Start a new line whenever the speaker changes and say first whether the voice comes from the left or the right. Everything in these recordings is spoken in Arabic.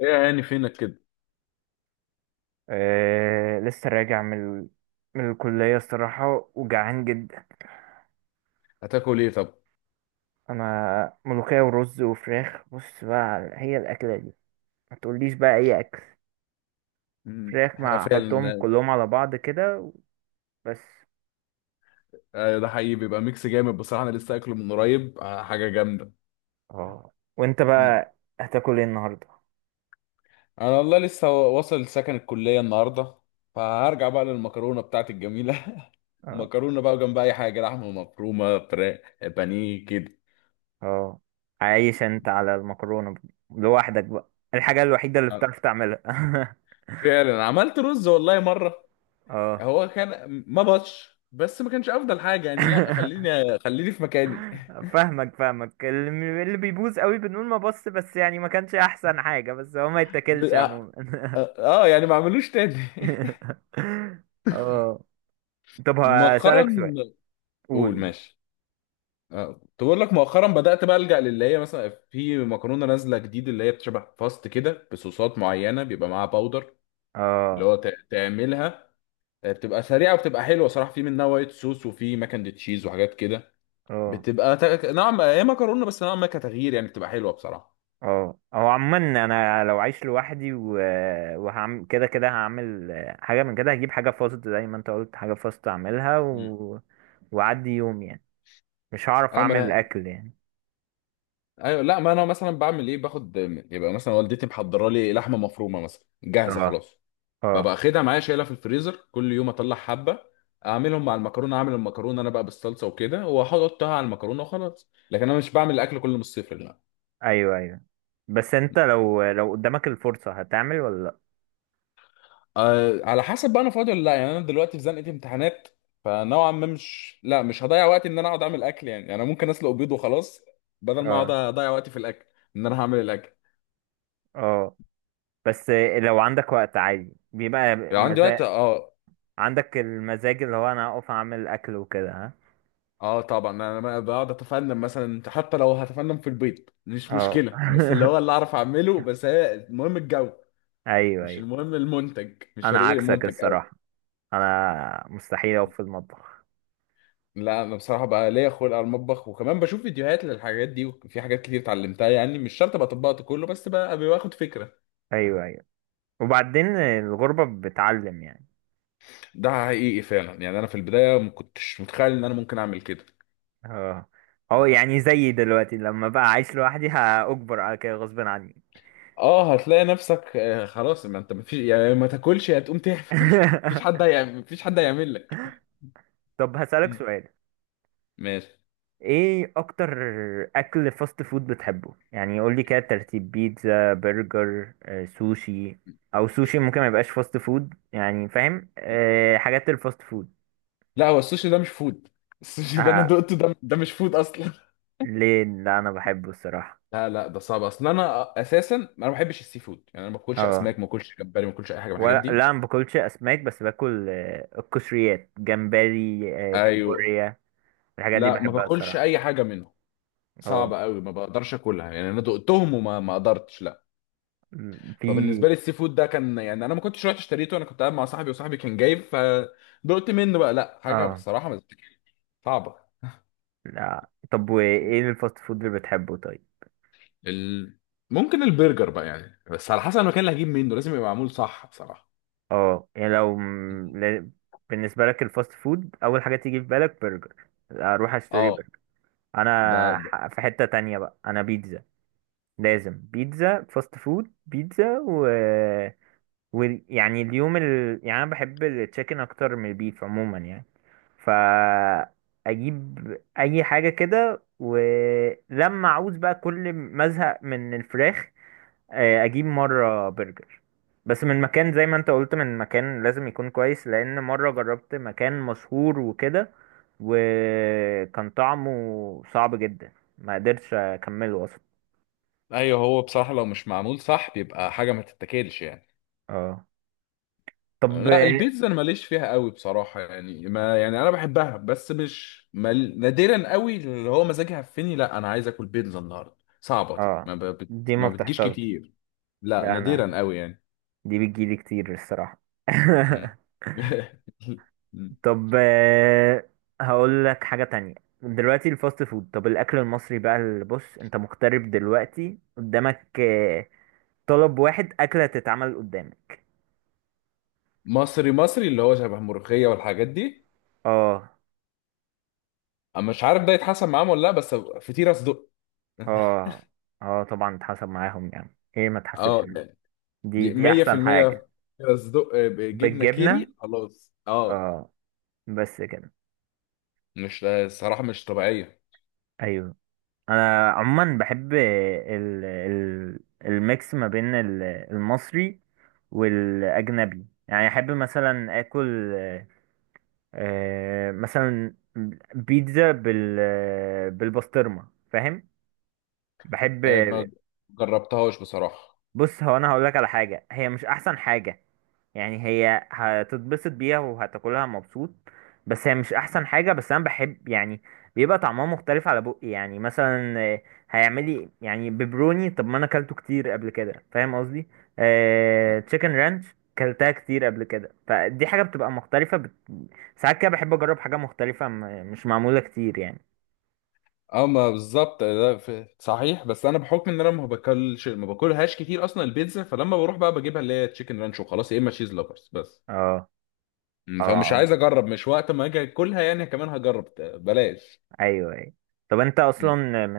left: ايه يا عيني، فينك كده؟
right: أه، لسه راجع من من الكلية. الصراحة وجعان جدا.
left: هتاكل ايه طب؟
right: أنا ملوخية ورز وفراخ. بص بقى هي الأكلة دي، ما تقوليش بقى أي أكل.
left: مم.
right: فراخ مع، أحطهم
left: فعلا.
right: كلهم على بعض كده، بس.
left: ده حقيقي بيبقى ميكس جامد بصراحه، انا لسه اكله من قريب، حاجه جامده.
right: اه، وأنت
left: مم.
right: بقى هتاكل إيه النهاردة؟
left: انا والله لسه واصل سكن الكليه النهارده، فهرجع بقى للمكرونه بتاعتي الجميله.
right: اه،
left: مكرونه بقى جنب اي حاجه، لحمه مفرومه، فراخ، بانيه كده.
right: اه، عايش أنت على المكرونة لوحدك بقى؟ الحاجة الوحيدة اللي
left: آه،
right: بتعرف تعملها.
left: فعلا عملت رز والله مره.
right: اه.
left: هو كان ما بطش، بس ما كانش افضل حاجه يعني. لا، خليني خليني في مكاني.
right: فاهمك فاهمك، اللي بيبوظ قوي بنقول ما بص، بس يعني ما كانش احسن حاجة، بس هو ما يتاكلش
left: اه.
right: عموما.
left: آه، آه، يعني ما اعملوش تاني.
right: اه، طب
left: مؤخرا.
right: هسألك سؤال. قول
left: قول،
right: قول.
left: ماشي. اه، تقول لك مؤخرا بدأت بقى ألجأ للي هي مثلا في مكرونة نازلة جديد، اللي هي بتشبه باستا كده بصوصات معينة بيبقى معاها باودر. اللي
right: اه،
left: هو تعملها. بتبقى سريعة وبتبقى حلوة صراحة. في منها وايت صوص وفي ماكن تشيز وحاجات كده.
right: اه،
left: بتبقى نوعا ما هي مكرونة، بس نوعا ما كتغيير يعني، بتبقى حلوة بصراحة.
right: اه، هو عموما انا لو عايش لوحدي وهعمل كده، كده هعمل حاجة. من كده هجيب حاجة فاست، زي ما انت قلت، حاجة فاست اعملها
left: مم.
right: وعدي يوم يعني. مش هعرف
left: اه،
right: اعمل
left: ما.
right: اكل يعني.
left: ايوه، لا، ما انا مثلا بعمل ايه، باخد. يبقى مثلا والدتي محضره لي لحمه مفرومه مثلا، جاهزه
right: اه،
left: خلاص.
right: اه،
left: ببقى واخدها معايا، شايلها في الفريزر، كل يوم اطلع حبه. اعملهم مع المكرونه، اعمل المكرونه انا بقى بالصلصه وكده، واحطها على المكرونه وخلاص. لكن انا مش بعمل الاكل كله من الصفر، لا.
right: ايوه ايوه، بس انت لو قدامك الفرصة هتعمل ولا لا؟
left: أه، على حسب بقى انا فاضي ولا لا، يعني انا دلوقتي في زنقه امتحانات. فنوعا ما مش لا، مش هضيع وقت ان انا اقعد اعمل اكل يعني انا ممكن اسلق بيض وخلاص. بدل ما اقعد
right: اه،
left: اضيع وقتي في الاكل. ان انا هعمل الاكل.
right: اه، بس لو عندك وقت عادي بيبقى
left: لو عندي
right: مزاج.
left: وقت، اه.
right: عندك المزاج اللي هو انا اقف اعمل اكل وكده، ها؟
left: اه، طبعا انا بقى بقعد اتفنن مثلا، حتى لو هتفنن في البيض مش
right: اه،
left: مشكله، بس اللي هو اللي اعرف اعمله. بس هي المهم الجو.
right: ايوه
left: مش
right: ايوه،
left: المهم المنتج، مش
right: انا
left: فارق لي
right: عكسك
left: المنتج
right: الصراحة،
left: قوي.
right: انا مستحيل اقف في المطبخ.
left: لا، انا بصراحه بقى ليا خلق على المطبخ، وكمان بشوف فيديوهات للحاجات دي، وفي حاجات كتير اتعلمتها، يعني مش شرط ابقى طبقت كله، بس بقى باخد فكره.
right: ايوه ايوه، وبعدين الغربة بتعلم يعني.
left: ده حقيقي فعلا، يعني انا في البدايه ما كنتش متخيل ان انا ممكن اعمل كده.
right: اه، اه
left: مم.
right: يعني زيي دلوقتي لما بقى عايش لوحدي هأجبر على كده غصب عني.
left: اه، هتلاقي نفسك، خلاص ما انت مفيش يعني، ما تاكلش يا تقوم تعمل. مفيش حد هيعمل لك.
right: طب هسألك
left: مم.
right: سؤال،
left: ماشي.
right: ايه اكتر اكل فاست فود بتحبه؟ يعني قول لي كده ترتيب: بيتزا، برجر، آه، سوشي. او سوشي ممكن ما يبقاش فاست فود، يعني فاهم؟ أه، حاجات الفاست فود.
left: لا، هو السوشي ده مش فود. السوشي ده انا
right: آه،
left: دقته، ده مش فود اصلا.
right: ليه لا، انا بحبه الصراحه.
left: لا، لا، ده صعب. اصل انا اساسا ما بحبش السي فود، يعني انا ما باكلش
right: اه،
left: اسماك، ما باكلش جمبري، ما باكلش اي حاجه من الحاجات
right: ولا
left: دي.
right: لا ما باكلش اسماك، بس باكل، آه، القشريات، جمبري، آه،
left: ايوه،
right: كابوريا. الحاجات دي
left: لا، ما
right: بحبها
left: باكلش
right: الصراحه.
left: اي حاجه منهم.
right: اه،
left: صعب قوي، ما بقدرش اكلها يعني، انا دقتهم وما ما قدرتش، لا.
right: في.
left: فبالنسبه لي السي فود ده كان، يعني انا ما كنتش رحت اشتريته، انا كنت قاعد مع صاحبي وصاحبي كان جايب، فدقت منه بقى. لا، حاجه
right: اه،
left: بصراحه ما تتاكلش، صعبه.
right: لا، طب وايه الفاست فود اللي بتحبه طيب؟
left: ال... ممكن البرجر بقى يعني، بس على حسب المكان اللي هجيب منه، لازم يبقى معمول صح بصراحه.
right: اه يعني لو بالنسبة لك الفاست فود أول حاجة تيجي في بالك برجر، أروح أشتري
left: اه،
right: برجر.
left: ده.
right: أنا، في حتة تانية بقى، أنا بيتزا، لازم بيتزا. فاست فود بيتزا ويعني اليوم يعني أنا بحب التشيكن أكتر من البيف عموما يعني. فأجيب أي حاجة كده، ولما أعوز بقى، كل ما أزهق من الفراخ، آه، اجيب مره برجر. بس من مكان، زي ما انت قلت، من مكان لازم يكون كويس، لان مره جربت مكان مشهور وكده، وكان طعمه صعب جدا، ما قدرتش اكمله اصلا.
left: ايوه، هو بصراحه لو مش معمول صح بيبقى حاجه ما تتاكلش يعني.
right: اه، طب.
left: لا، البيتزا انا ماليش فيها قوي بصراحه، يعني ما يعني انا بحبها، بس مش مال، نادرا قوي اللي هو مزاجي هفني لا انا عايز اكل بيتزا النهارده، صعبه دي،
right: اه،
left: ما ب... بت...
right: دي ما
left: ما بتجيش
right: بتحصلش.
left: كتير. لا،
right: لا
left: نادرا
right: انا
left: قوي يعني.
right: دي بتجيلي كتير الصراحه.
left: مم.
right: طب آه، هقول لك حاجه تانية. دلوقتي الفاست فود، طب الاكل المصري بقى. اللي بص، انت مغترب دلوقتي قدامك، آه، طلب واحد أكلة تتعمل قدامك.
left: مصري مصري، اللي هو شبه ملوخيه والحاجات دي.
right: اه،
left: أنا مش عارف ده يتحسن معاهم ولا لا، بس فطيره صدق.
right: اه، اه طبعا اتحسب معاهم، يعني ايه ما تحسبش
left: اه،
right: معاهم، دي
left: دي
right: دي أحسن جميل
left: 100%.
right: حاجة.
left: فطيره صدق بجبنه
right: بالجبنة.
left: كيري خلاص، اه.
right: اه، بس كده.
left: مش الصراحة مش طبيعية.
right: أيوه. أنا عموما بحب ال الميكس ما بين المصري والأجنبي، يعني أحب مثلا آكل، آه، مثلا بيتزا بالبسطرمة، فاهم. بحب.
left: آه، ما جربتهاش بصراحة.
right: بص هو انا هقول لك على حاجه، هي مش احسن حاجه، يعني هي هتتبسط بيها وهتاكلها مبسوط، بس هي مش احسن حاجة، بس انا بحب يعني بيبقى طعمها مختلف على بقي. يعني مثلا آه، هيعملي يعني بيبروني، طب ما انا اكلته كتير قبل كده، فاهم قصدي. آه تشيكن رانش، كلتها كتير قبل كده، فدي حاجة بتبقى مختلفة ساعات كده بحب اجرب حاجة مختلفة مش معمولة كتير يعني.
left: اه، ما بالظبط ده صحيح، بس انا بحكم ان انا ما باكلهاش كتير اصلا البيتزا، فلما بروح بقى بجيبها اللي هي تشيكن رانش وخلاص، يا اما تشيز لوفرز بس.
right: اه،
left: فمش
right: اه،
left: عايز اجرب، مش وقت ما اجي اكلها يعني كمان هجرب بلاش.
right: ايوه ايوه. طب انت
left: م.
right: اصلا، من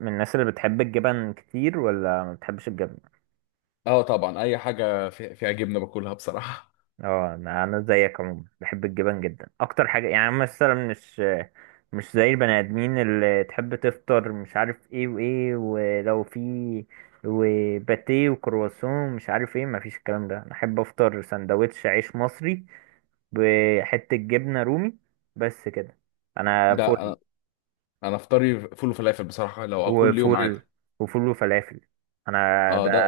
right: من الناس اللي بتحب الجبن كتير ولا ما بتحبش الجبن؟
left: اه، طبعا اي حاجة فيها جبنة باكلها بصراحة.
right: اه، انا، زيك عموما بحب الجبن جدا اكتر حاجه. يعني مثلا مش زي البني ادمين اللي تحب تفطر مش عارف ايه وايه، ولو في وباتيه وكرواسون مش عارف ايه، مفيش الكلام ده. انا احب افطر سندوتش عيش مصري بحته جبنه رومي، بس كده. انا.
left: لا، انا افطاري فول وفلافل بصراحة، لو اكل يوم عادي.
right: وفول، وفول وفلافل، انا.
left: اه،
right: ده،
left: ده.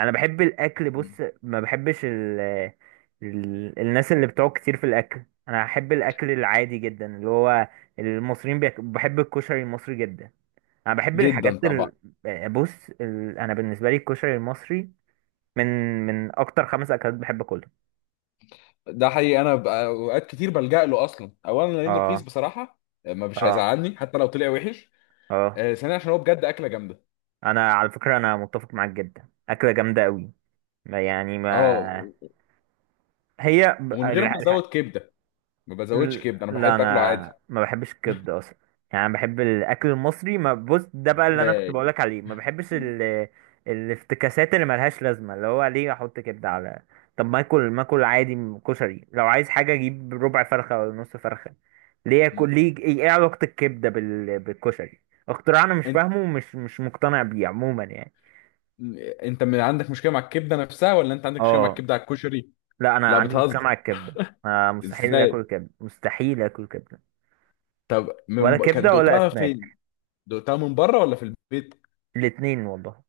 right: انا بحب الاكل.
left: م.
right: بص ما بحبش الناس اللي بتقعد كتير في الاكل، انا احب الاكل العادي جدا. اللي هو المصريين بحب الكشري المصري جدا. انا بحب
left: جدا
right: الحاجات
left: طبعا.
right: بص انا بالنسبه لي الكشري المصري من من اكتر خمس اكلات بحب اكلهم.
left: ده حقيقي. انا اوقات كتير بلجأ له اصلا، اولا لانه رخيص
right: اه،
left: بصراحه. ما مش
right: اه،
left: هيزعلني حتى لو طلع وحش.
right: اه
left: ثانيا عشان هو بجد اكله جامده.
right: انا على فكره انا متفق معاك جدا، اكله جامده قوي. يعني
left: اه،
right: ما هي،
left: ومن غير ما ازود كبده. ما بزودش كبده، انا
right: لا
left: بحب اكله عادي.
right: انا ما بحبش الكبده اصلا، يعني انا بحب الاكل المصري. ما بص، ده بقى اللي انا كنت
left: ازاي؟
right: بقولك عليه، ما بحبش الافتكاسات اللي ملهاش لازمه. اللي هو ليه احط كبده على، طب ما اكل، ما اكل عادي، كشري. لو عايز حاجه اجيب ربع فرخه ولا نص فرخه، ليه
left: م.
right: اكل، ليه ايه، إيه علاقه الكبده بالكشري؟ اختراع انا مش
left: انت
right: فاهمه ومش مش مقتنع بيه عموما يعني.
left: م- انت من عندك مشكله مع الكبده نفسها، ولا انت عندك مشكله مع
right: اه،
left: الكبده على الكشري؟
right: لا انا
left: لا،
right: عندي مشكله
left: بتهزر.
right: مع الكبده. آه مستحيل
left: ازاي؟
right: اكل كبده، مستحيل اكل كبده.
left: طب
right: ولا
left: كان
right: كبده ولا
left: دقتها
right: اسماك.
left: فين؟ دقتها من بره ولا في البيت؟
right: الاتنين والله.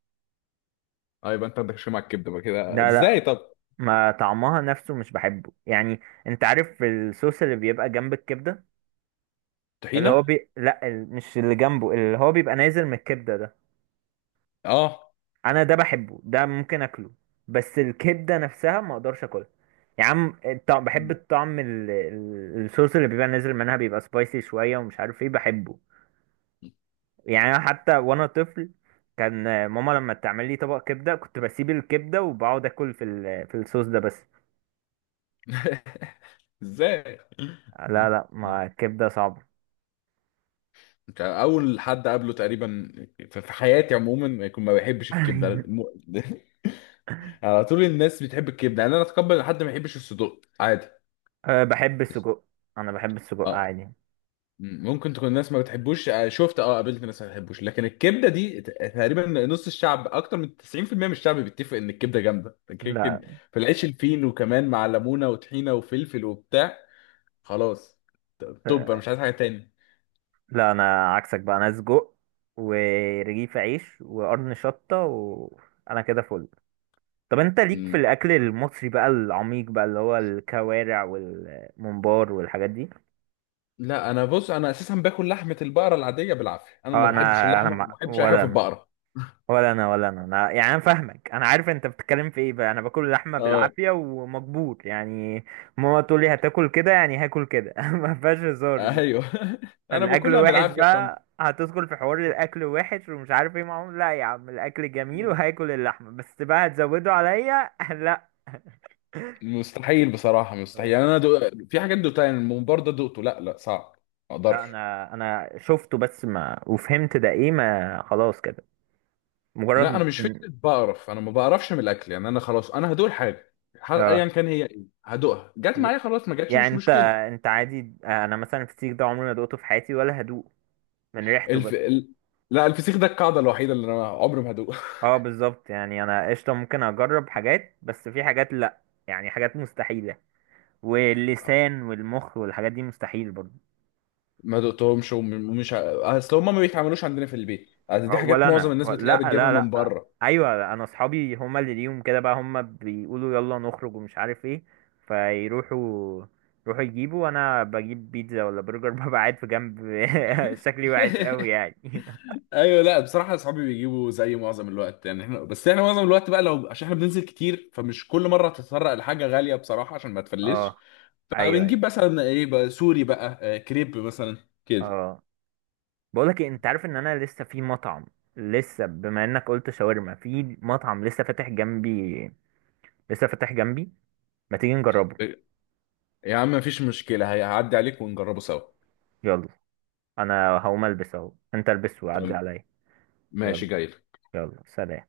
left: اه، يبقى انت عندك مشكله مع الكبده بقى كده،
right: لا
left: ازاي
right: لا،
left: طب؟
right: ما طعمها نفسه مش بحبه يعني. انت عارف الصوص اللي بيبقى جنب الكبدة، اللي هو
left: طحينه.
right: لا مش اللي جنبه، اللي هو بيبقى نازل من الكبدة ده،
left: اه،
right: انا ده بحبه، ده ممكن اكله، بس الكبدة نفسها ما اقدرش اكلها. يا عم الطعم، بحب الطعم الصوص اللي بيبقى نازل منها، بيبقى سبايسي شوية ومش عارف ايه، بحبه. يعني أنا حتى وانا طفل كان ماما لما تعمل لي طبق كبدة كنت بسيب الكبدة وبقعد اكل في في الصوص ده بس.
left: ازاي؟
right: لا لا، ما الكبدة صعبة.
left: كان اول حد قابله تقريبا في حياتي عموما يكون ما بيحبش الكبده على طول الناس بتحب الكبده، يعني انا اتقبل إن حد ما يحبش الصدوق، عادي.
right: أه، بحب السجق، انا بحب السجق
left: اه،
right: عادي.
left: ممكن تكون الناس ما بتحبوش، شفت اه، قابلت ناس ما بتحبوش، لكن الكبده دي تقريبا نص الشعب، اكتر من 90% من الشعب بيتفق ان الكبده جامده كده كده.
right: لا،
left: في العيش الفين، وكمان مع ليمونه وطحينه وفلفل وبتاع. خلاص. توب، انا
right: أه
left: مش عايز حاجه تاني.
right: لا انا عكسك بقى، انا سجق ورغيف عيش وقرن شطة وانا كده فل. طب انت ليك في الاكل المصري بقى العميق بقى، اللي هو الكوارع والممبار والحاجات دي؟
left: لا، انا بص، انا اساسا باكل لحمه البقره العاديه بالعافيه، انا ما
right: اه، انا،
left: بحبش
right: انا
left: اللحمه وما
right: مع...
left: بحبش اي حاجه
right: ولا
left: في
right: انا
left: البقره.
right: ولا انا يعني، انا فاهمك، انا عارف انت بتتكلم في ايه. بقى انا باكل لحمه
left: اه.
right: بالعافيه ومجبور يعني. ماما تقول لي هتاكل كده، يعني هاكل كده، ما فيهاش هزار دي.
left: ايوه، انا
right: الاكل
left: باكلها
right: وحش
left: بالعافيه
right: بقى، هتدخل في حوار الاكل وحش ومش عارف ايه معاهم، لا يا عم الاكل جميل وهاكل اللحمه، بس بقى هتزودوا عليا، لا.
left: مستحيل بصراحه، مستحيل
right: اه،
left: يعني، انا في حاجات دوقتها، يعني الممبار ده دوقته، لا، لا، صعب. ما اقدرش.
right: لا انا، انا شفته بس ما، وفهمت ده ايه، ما خلاص كده،
left: لا،
right: مجرد
left: انا مش فكره بقرف، انا ما بقرفش من الاكل يعني، انا خلاص، انا هدوق الحاجه،
right: اه
left: ايا كان هي ايه هدوقها، جت
right: ي-
left: معايا خلاص، ما جاتش
right: يعني
left: مش
right: انت،
left: مشكله.
right: انت عادي. انا مثلا الفسيخ ده عمري ما دقته في حياتي ولا هدوق، من ريحته بس.
left: الف... ال... لا، الفسيخ ده القاعده الوحيده اللي انا عمري ما هدوق.
right: اه بالظبط، يعني انا قشطه ممكن اجرب حاجات، بس في حاجات لا، يعني حاجات مستحيله. واللسان والمخ والحاجات دي مستحيل برضه.
left: ما دقتهمش ومش اصل هم ما بيتعملوش عندنا في البيت، أصل دي حاجات
right: ولا
left: معظم
right: انا،
left: الناس
right: و-
left: بتلاقيها
right: لا
left: بتجيبها
right: لا
left: من
right: لا
left: بره.
right: ايوه انا اصحابي هما اللي ليهم كده بقى، هما بيقولوا يلا نخرج ومش عارف ايه، فيروحوا يروحوا يجيبوا، وانا بجيب بيتزا ولا برجر، ببقى قاعد في جنب. شكلي وحش قوي يعني.
left: ايوه، لا، بصراحه اصحابي بيجيبوا زي معظم الوقت يعني، احنا بس احنا معظم الوقت بقى لو عشان احنا بننزل كتير، فمش كل مره تتطرق لحاجه غاليه بصراحه عشان ما تفلش.
right: اه، ايوه ايوه.
left: فبنجيب مثلا ايه بقى، سوري بقى كريب مثلا. كده.
right: اه بقولك إيه، انت عارف ان انا لسه في مطعم، لسه بما انك قلت شاورما، في مطعم لسه فاتح جنبي، لسه فاتح جنبي، ما تيجي نجربه؟
left: يا عم، مفيش مشكله، هيعدي عليك ونجربه سوا.
right: يلا، انا هقوم البس اهو، انت البس وعدي
left: تمام.
right: عليا. يلا،
left: ماشي، جاي.
right: يلا سلام.